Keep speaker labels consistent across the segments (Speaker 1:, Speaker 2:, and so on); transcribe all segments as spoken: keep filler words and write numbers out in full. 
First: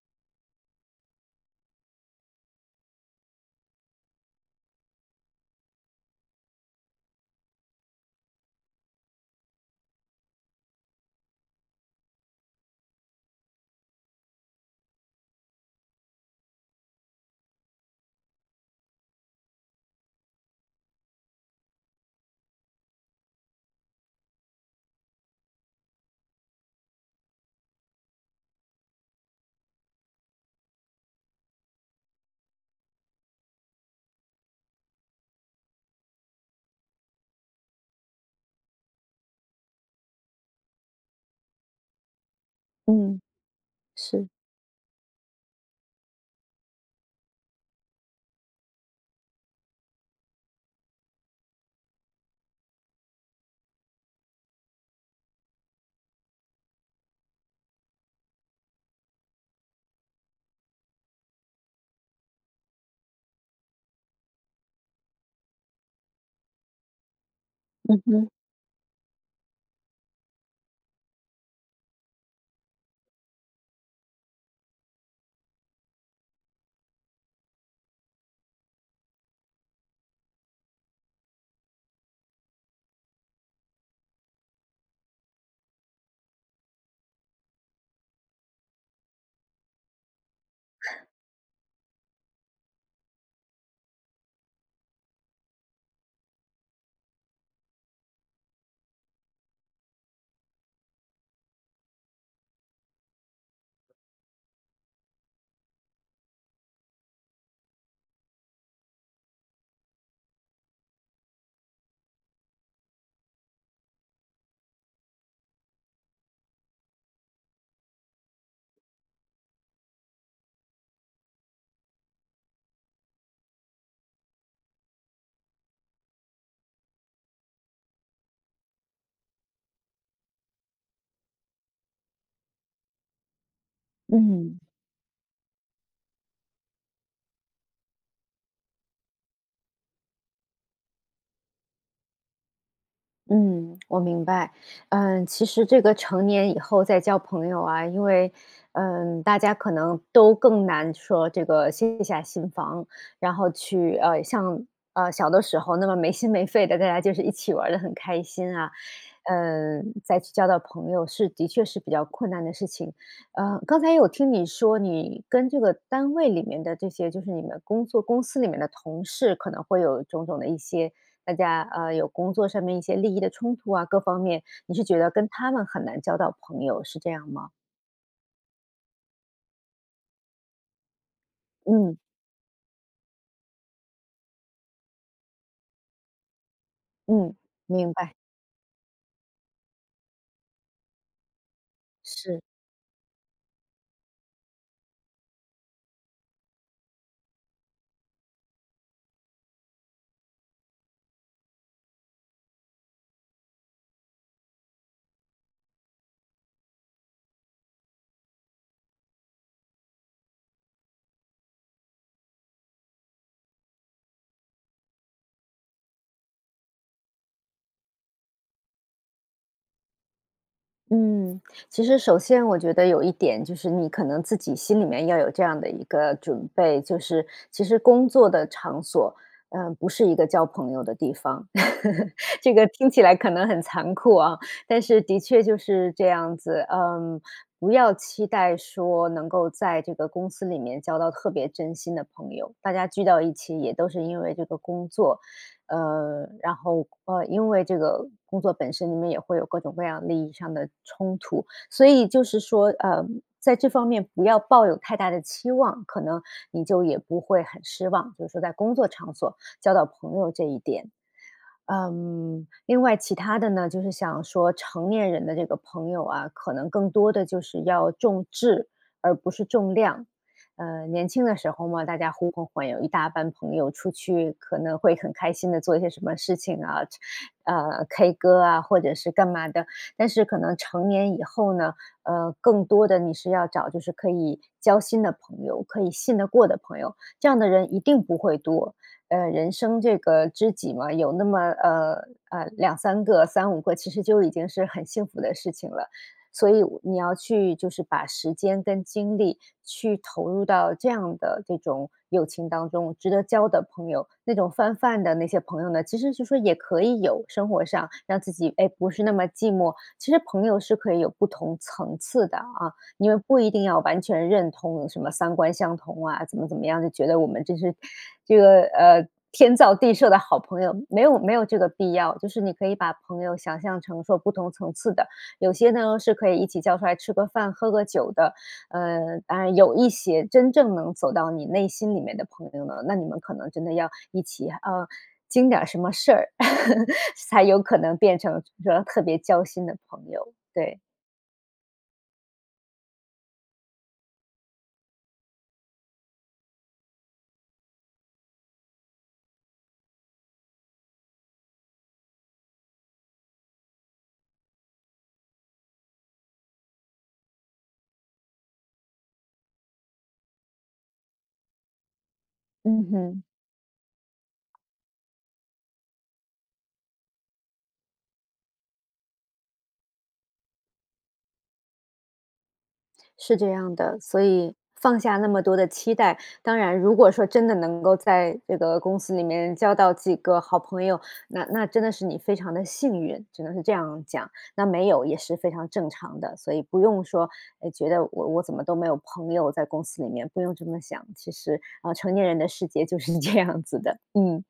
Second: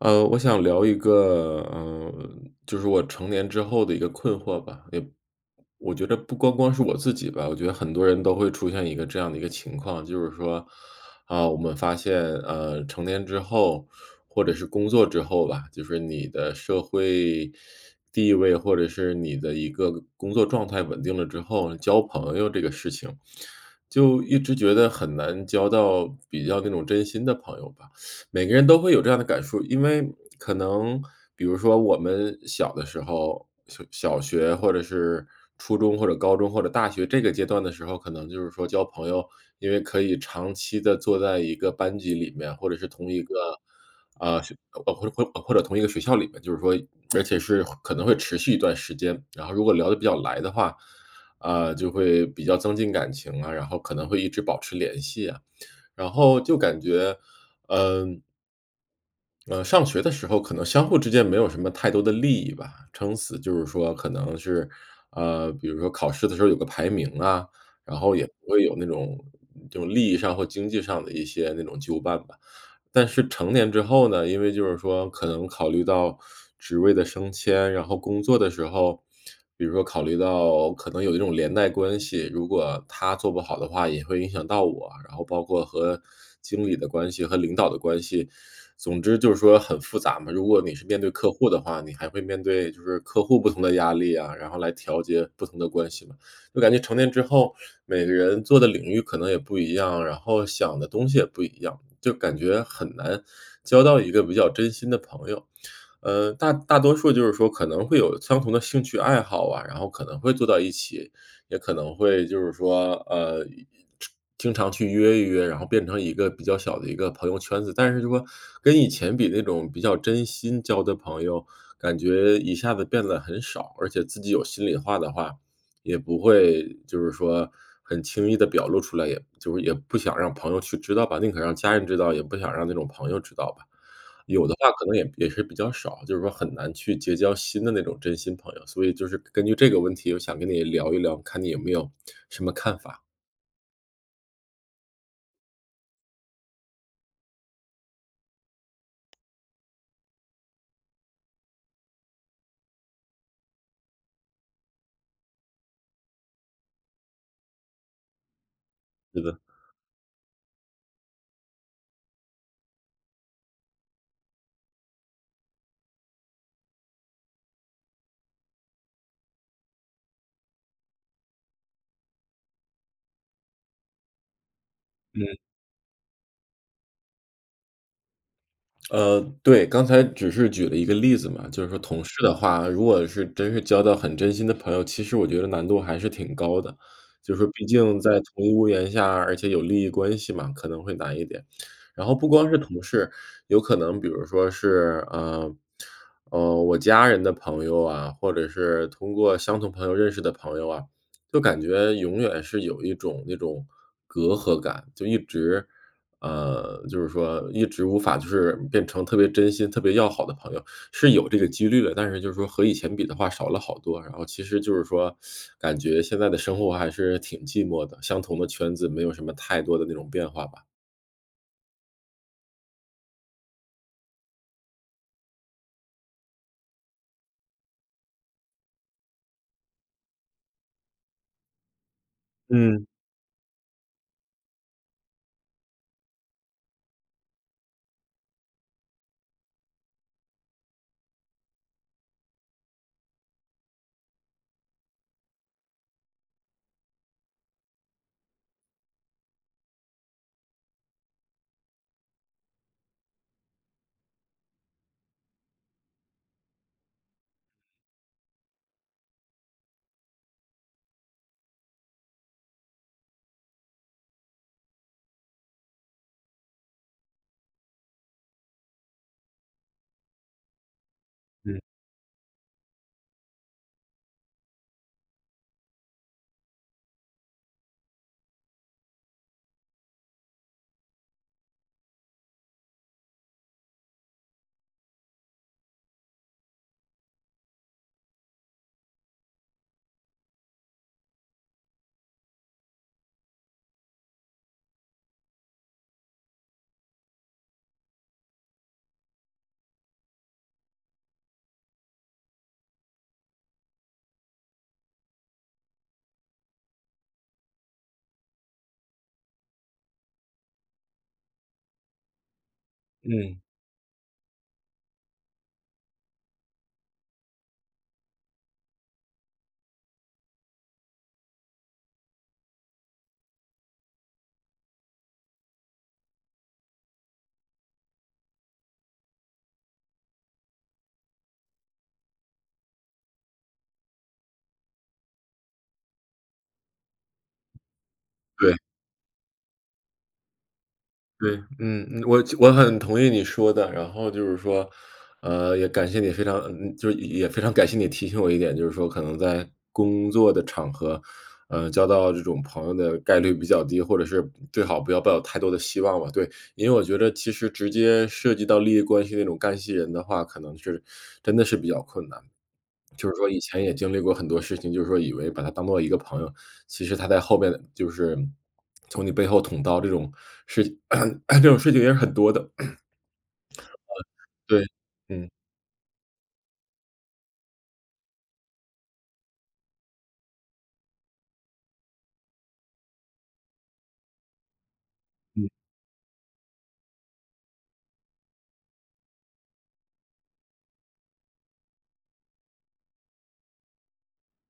Speaker 1: 呃，我想聊一个，嗯，就是我成年之后的一个困惑吧，也我觉得不光光是我自己吧，我觉得很多人都会出现一个这样的一个情况，就是说，啊，我们发现，呃，成年之后，或者是工作之后吧，就是你的社会地位，或者是你的一个工作状态稳定了之后，交朋友这个事情，就一直觉得很难交到比较那种真心的朋友吧。每个人都会有这样的感受，因为可能比如说我们小的时候，小小学或者是初中或者高中或者大学这个阶段的时候，可能就是说交朋友，因为可以长期的坐在一个班级里面，或者是同
Speaker 2: 嗯，
Speaker 1: 一个，
Speaker 2: 是，
Speaker 1: 啊，学呃，或者或或者同一个学校里面，就是说而且是可能会持续一段时间，然后如果聊得比较来的话，啊，就会比较增进感情啊，然后可能会一直保持联系啊。然后就感觉，嗯。呃，上学的时候可能相互之间没有什么太多的利益吧，撑死就是说可能是，呃，比如说考试的时候有个排名啊，然
Speaker 2: 嗯
Speaker 1: 后也
Speaker 2: 哼，
Speaker 1: 不会有那种嗯这种利益上或经济上的一些那种纠绊吧。但是成年之后呢，因为就是说可能考虑到职位的升迁，然后工作的时候，比如说考虑到可能有一种连带关系，如果他做不好的话，也会影响到我，然后包括和经理的关系和领导的关系，总之就是说很复杂嘛。如果你是面对客户的话，你还会面对就是客户不同的压力啊，然后来调节不同的关系嘛。就感觉成年之后，每个人做的领域可能也不一样，然后想的东西也不一样，就感觉很难交到一个比较真心的朋友。呃，大大多数就是说可能会有相同的兴趣爱好啊，然后可能会坐到一起，也可能会就是说，呃，经常去约一约，然后变成一个比较小的一个朋友圈子。但是就说跟以前比那种比较真心交的朋友，感觉一下子变得很少，而且自己有心里话的话，也不会就是说很轻易的表露出来，也就是也不想让朋友去知道吧，宁可让家人知道，也不想让那种朋友知道吧。有的
Speaker 2: 嗯。
Speaker 1: 话可能也也是比较少，就是说很难去结交新的那种真心朋友，所以就是根据这个问题，我想跟你聊一聊，看你有没有什么看法，
Speaker 2: 嗯，我明白。嗯，其实这个成年以后再交朋友啊，因为，嗯，大家可能都更难说这个卸下心防，然后去呃，像呃小的时候那么没心没肺的，大家就是一起玩的很开心啊，
Speaker 1: 对的，
Speaker 2: 嗯，再去交到朋友是的确是比较困难的事情。呃，刚才有听你说，你跟这个单位里面的这些，就是你们工作公司里面的同事，可能会有种种的一些大家呃有工作上面一些利益的冲突啊，各方面，你是觉得跟
Speaker 1: 嗯。
Speaker 2: 他们很难交到朋友，是这样吗？
Speaker 1: 呃，对，刚才只是举了一个例子嘛，就是说
Speaker 2: 嗯
Speaker 1: 同事的嗯话，如果是真是交到很真心的朋友，其实我觉得难度还是挺高的。就
Speaker 2: 嗯，
Speaker 1: 是说毕
Speaker 2: 明
Speaker 1: 竟在
Speaker 2: 白，
Speaker 1: 同一屋檐下，而且有利益关系嘛，可能会难一点。然后不
Speaker 2: 是。
Speaker 1: 光是同事，有可能比如说是，呃，呃，我家人的朋友啊，或者是通过相同朋友认识的朋友啊，就感觉永远是有一种那种隔阂感，就一直呃，就是说一直无法就是变成特别真心、特别要好的朋友，是有这个几率的，但是就是说和以前比的话少了好多。然后其实就是说，感觉现在的生活还是挺寂寞的，相同的圈子没有什么太多的那种变化吧。
Speaker 2: 嗯，其实首先我觉得有一点就是你可能自己心里面要有这样的一个准备，就是其实工作的场所，嗯、不是一个交朋友的地方。这个
Speaker 1: 嗯
Speaker 2: 听起来可能很残酷啊，但是的确就是这样子。嗯，不要期待说能够在这个公司里面交到特别真心的朋友，大家聚到一起也都是因为这个工作。呃，然后呃，因为这个工作本身你们也会有各种各样利益上的冲突，所以就是说，呃，在这方面不要抱有太大的期望，可能你就也不会很失望。就是说，在工作场所交到朋友这一点，嗯，另外其他的呢，就是想说成年人的这个朋友啊，可能更多的就是要重质，而不是重量。呃，年轻的时
Speaker 1: 嗯
Speaker 2: 候嘛，大家呼朋唤友，一大班朋友出去，可能会很开心的做一些什么事情啊，呃，K 歌啊，或者是干嘛的。但是可能成年以后呢，呃，更多的你是要找就是可以交心的朋友，可以信得过的朋友，这样的人一定不会多。呃，人生这个知己嘛，有那么呃呃两三个、三五个，其实就已经是很幸福的事情了。所以你要去就是把时间跟精力去投入到这样的这种友情当中，值得交的朋友，那种泛泛的那些朋友呢，其实就说也可以有生活上让自己哎不是那么寂寞。其实朋友是可以有不同层次的啊，因为不
Speaker 1: 嗯。
Speaker 2: 一定要完全认同什么三观相同啊，怎么怎么样就觉得我们这是这个呃天造地设的好朋友，没有没有这个必要。就是你可以把朋友想象成说不同层次的，有些呢是可以一起叫出来吃个饭、喝个酒的，呃，当然有一些真正能走到你内心里面的朋友呢，那你们可能真的要一起呃经点儿什么事儿，才有可能变成
Speaker 1: 对。
Speaker 2: 说特别交心的朋友。对，
Speaker 1: 对，嗯，嗯，我我很同意你说的，然后就是说，呃，也感谢你非常嗯，就是也非常感谢你提醒我一点，就是说可能在工作的场合，呃，交到这种朋友的概率比较低，或者是最好不要抱有太多的希望吧。对，因为我觉得其实直接涉及到利益关系那种干系人的话，可能是真的是比较困难。
Speaker 2: 嗯
Speaker 1: 就是
Speaker 2: 哼。
Speaker 1: 说以前也经历过很多事情，就是说以为把他当做一个朋友，其实他在后面就是从你背后捅刀这种事 这种事情也是很多的。
Speaker 2: 是这样的，所以
Speaker 1: 对，
Speaker 2: 放下那
Speaker 1: 嗯，
Speaker 2: 么多的期待。当然，如果说真的能够在这个公司里面交到几个好朋友，那那真的是你非常的幸运，只能是这样讲。那没有也是
Speaker 1: 嗯，
Speaker 2: 非常正常的，所以不用说，哎，觉得我我怎么都没有朋友在公司里面，不用这么想。其实啊、成年人的世界就是这样子的。嗯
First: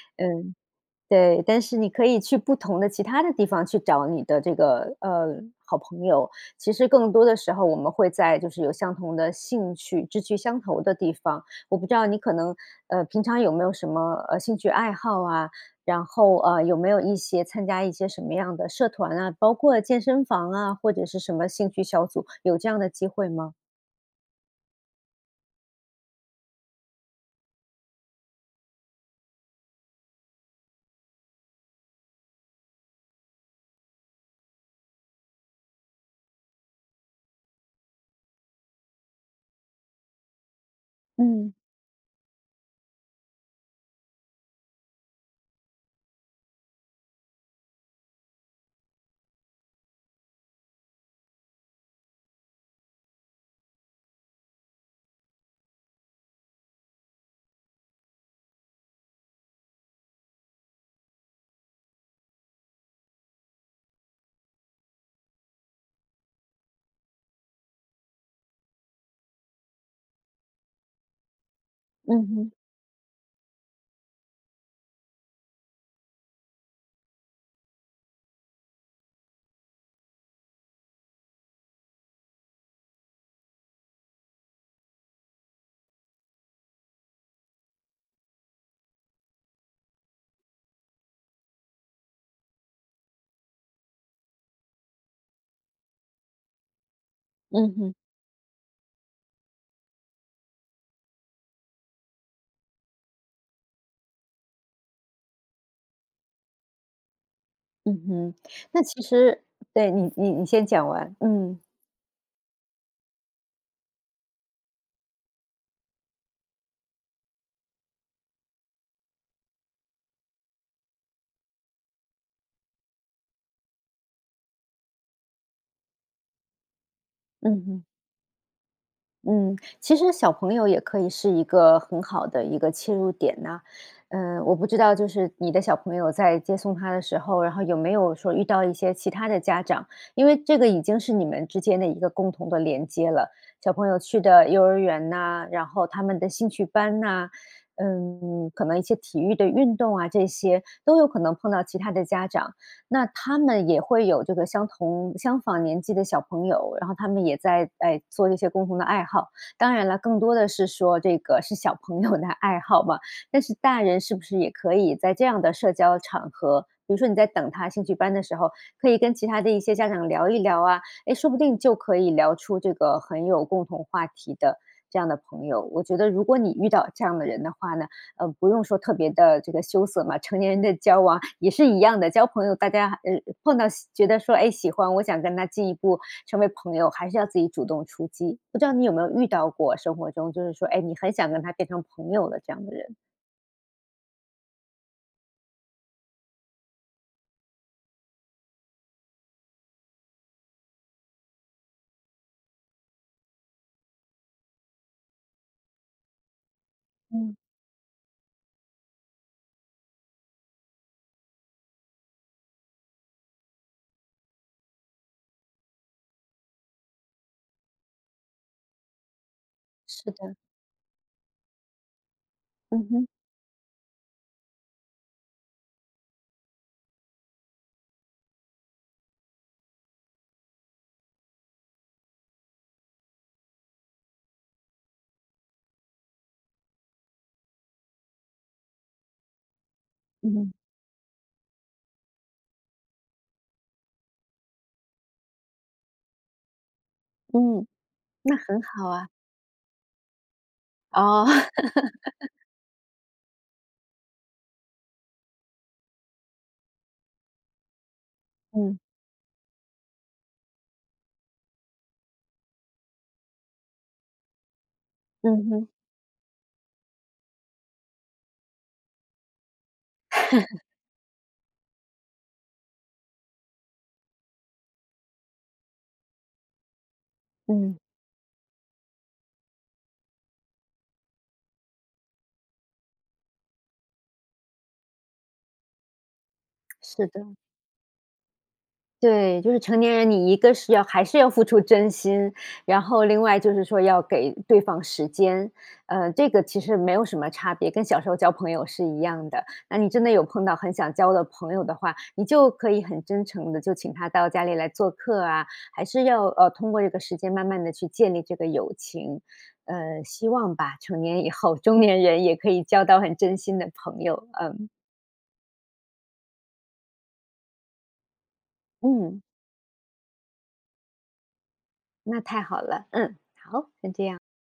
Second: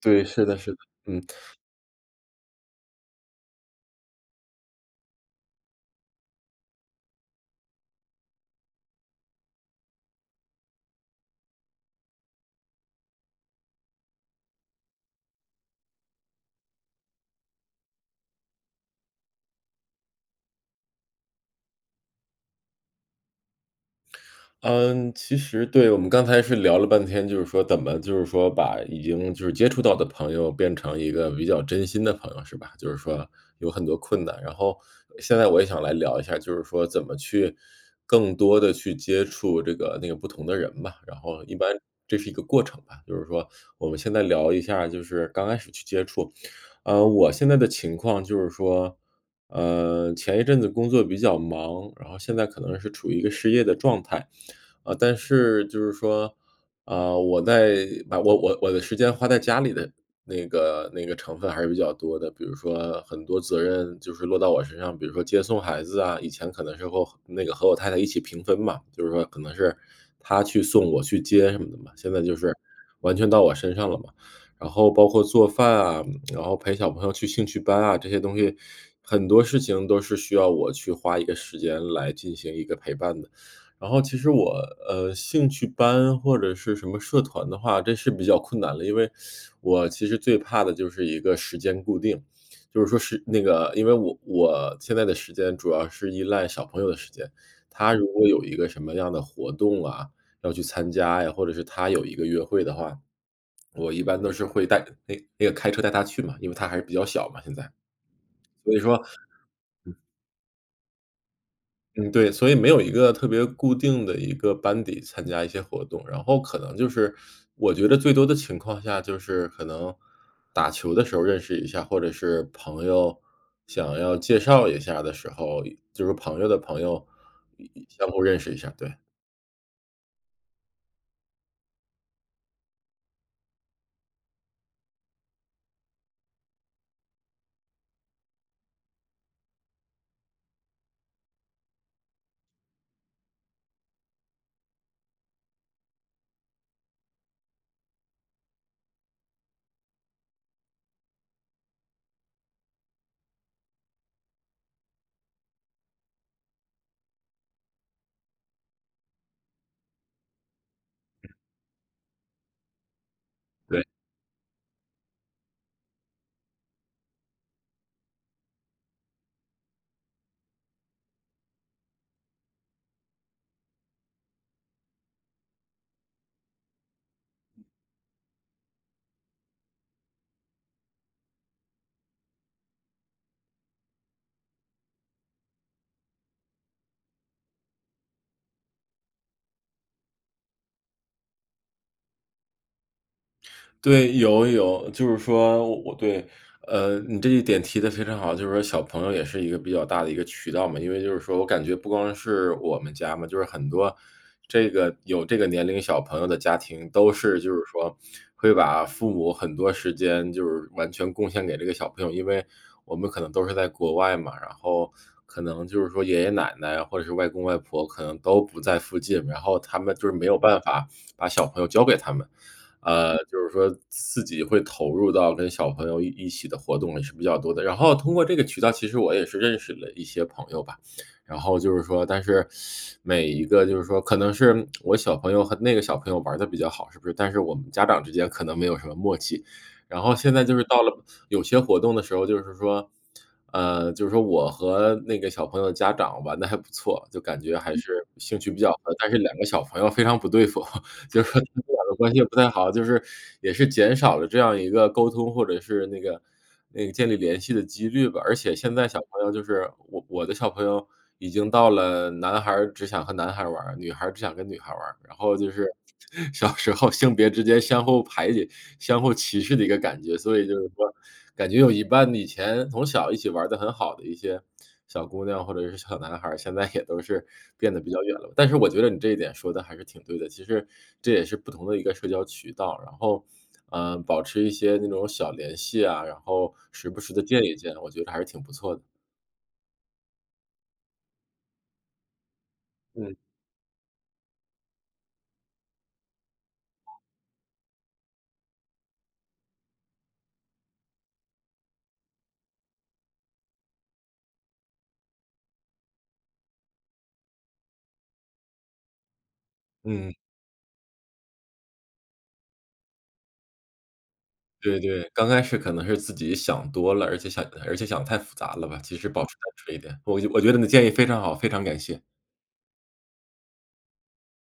Speaker 1: 对，是
Speaker 2: 嗯，
Speaker 1: 的是的，嗯。
Speaker 2: 对，但是你可以去不同的其他的地方去找你的这个，呃，好朋友。其实更多的时候我们会在就是有相同的兴趣、志趣相投的地方。我不知道你可能，呃，平常有没有什么，呃，兴趣爱好啊，然后，呃，有没有一些参加一些什么样的社团啊，包括健身房啊，或者是什么兴趣小组，有这样的机会吗？
Speaker 1: 嗯，其实对，我们刚才是聊了半天，就是说怎么就是说把已经就是接触到的朋友变成一个比较真心的朋友，是吧？就是说有很多困难，然后现在我也想来聊一下，就是说怎么去更多的去接触这个那个不同的人吧，然后一
Speaker 2: 嗯，
Speaker 1: 般这是一个过程吧。就是说我们现在聊一下，就是刚开始去接触。呃，我现在的情况就是说，呃，前一阵子工作比较忙，然后现在可能是处于一个失业的状态。啊，但是就是说，啊，我在把我我我的时间花在家里的那个那个成分还是比较多的，比如说很多责任就是落到我身上，比如说接送孩子啊，以前可能是和我那个和我太太一起平分嘛，就是说可能是她去送我去接什么的嘛，现在
Speaker 2: 嗯
Speaker 1: 就是
Speaker 2: 哼，
Speaker 1: 完全到我身上了嘛。然后包括做饭啊，然后陪小朋友去兴趣班啊，这些东西很多事情都是需要我去花一个时间来进行一个陪伴的。然后其实我，呃，兴趣班或者是什么社团的话，这是比较困难了。因为我其实最怕的就是一个时间固定，就是说是那个因为我我现在的时间主要是依赖小朋友的时间，
Speaker 2: 嗯
Speaker 1: 他
Speaker 2: 哼，
Speaker 1: 如果有一个什么样的活动啊，要去参加呀，或者是他有一个约会的话，我一般都是会带那那个开车带他去嘛，因为他还是比较小嘛，现在。
Speaker 2: 嗯哼。
Speaker 1: 所以
Speaker 2: 那
Speaker 1: 说
Speaker 2: 其实对，你你你先讲完，嗯，
Speaker 1: 嗯，对，所以没有一个特别固定的一个班底参加一些活动，然后可能就是我觉得最多的情况下就是可能打球的时候认识一下，或者是朋友想要介绍一下的时候，就是朋友的朋友
Speaker 2: 嗯哼。
Speaker 1: 相互认识一下，对。
Speaker 2: 嗯，其实小朋友也可以是一个很好的一个切入点呐。嗯，我不知道，就是你的小朋友在接送他的时候，然后有没有说遇到一些其他的家长？因为这个已经是你们之间的一个共同的连接了。小朋友去的幼儿园呐，然后他们的兴趣班呐，嗯，可能一些体育的运动啊，这些都有可能碰到其他的家长。那他们也会有这个相同相仿年纪的小朋友，然后他们也在，哎，做一些共同的爱好。当然了，更多的是说这个是小朋友的爱好嘛，但是大
Speaker 1: 对。
Speaker 2: 人是不是也可以在这样的社交场合，比如说你在等他兴趣班的时候，可以跟其他的一些家长聊一聊啊，哎，说不定就可以聊出这个很有共同话题的这样的朋友。我觉得如果你遇到这样的人的话呢，呃，不用说特别的这个羞涩嘛，成年人的交往也是一样的，交朋友大家呃，碰到喜觉得说，哎，喜欢，我想跟他进一步成为朋友，还是要自己主动出击。不知道你有没有遇到过生活中，就是说，哎，你很想跟他变成朋友的这样的人？
Speaker 1: 对，有有，就是说我我对，呃，你这一点提的非常好，就是说小朋友也是一个比较大的一个渠道嘛，因为就是说我感觉不光是我们家嘛，就是很多这个有这个年龄小朋友的家庭，都
Speaker 2: 嗯，
Speaker 1: 是就是说会把父母很多时间就是完全贡献给这个小朋友，因为我们可能都是在国外嘛，然后可能就是说爷爷奶奶或者是外公外婆可能都不在附近，然后他们就
Speaker 2: 是
Speaker 1: 是没
Speaker 2: 的，
Speaker 1: 有办法把小朋友交给他们。
Speaker 2: 嗯哼，
Speaker 1: 呃，就是说自己会投入到跟小朋友一一起的活动也是比较多的。然后通过这个渠道，其实我也是认识了一些朋友吧。然后就是说，但是每一个就是说，可能是我小朋友和那个小朋友玩的比较好，是不是？但是我们家长之间可能没有什么默契。然后现
Speaker 2: 嗯。
Speaker 1: 在
Speaker 2: 哼
Speaker 1: 就是到了有些活动的时候，就是说，呃，就是说我和那个小朋友的家长玩的还不错，就感觉
Speaker 2: 嗯，
Speaker 1: 还嗯是
Speaker 2: 那
Speaker 1: 兴趣比
Speaker 2: 很
Speaker 1: 较
Speaker 2: 好
Speaker 1: 合，但
Speaker 2: 啊，
Speaker 1: 是两个小朋友非常不对付。就
Speaker 2: 哦，
Speaker 1: 是说他们 两个关系也不太好，就是也是减少了这样一个沟通或者是那个那个建立联系的几率吧。而且现
Speaker 2: 嗯，
Speaker 1: 在小朋友就是我我的小朋友已经到了男孩儿只想和男孩儿玩儿，女孩儿只想跟女孩儿玩儿，然后就
Speaker 2: 嗯
Speaker 1: 是
Speaker 2: 哼，
Speaker 1: 小时候性别之间相互排挤、相互歧视的一个感觉。所以就是说，感觉有一半以前从小一起玩的很好的一些小姑娘或者是小男孩儿，现在也都是变
Speaker 2: 嗯，
Speaker 1: 得比较远了。但是我觉得你这一点说的还是挺对的，其实这也是不同的一个社交渠道，然后，嗯，保持一些那种小联系啊，然后时不
Speaker 2: 是
Speaker 1: 时的
Speaker 2: 的。
Speaker 1: 见一见，我觉得还是挺不错的。
Speaker 2: 对，就是成年人，你一个是要还是要付出真心，然后
Speaker 1: 嗯，
Speaker 2: 另外就是说要给对方时间，呃，这个其实没有什么差别，跟小时候交朋友是一样的。那你真的有碰到很想交的朋友的话，你就可以很真诚的就请他到家里来做客啊，还是要，呃，通过这个时间慢慢的去建立这个友情。呃，
Speaker 1: 嗯，
Speaker 2: 希望吧，成年以后，中年人也可以交到很真心的朋友，嗯，
Speaker 1: 对对，刚开始可能是自己想多了，而且想而且想太复杂了吧，其实
Speaker 2: 嗯，
Speaker 1: 保持单纯一点。我我觉得你的建议非常好，非常感谢。
Speaker 2: 那太好了，嗯，好，先这样。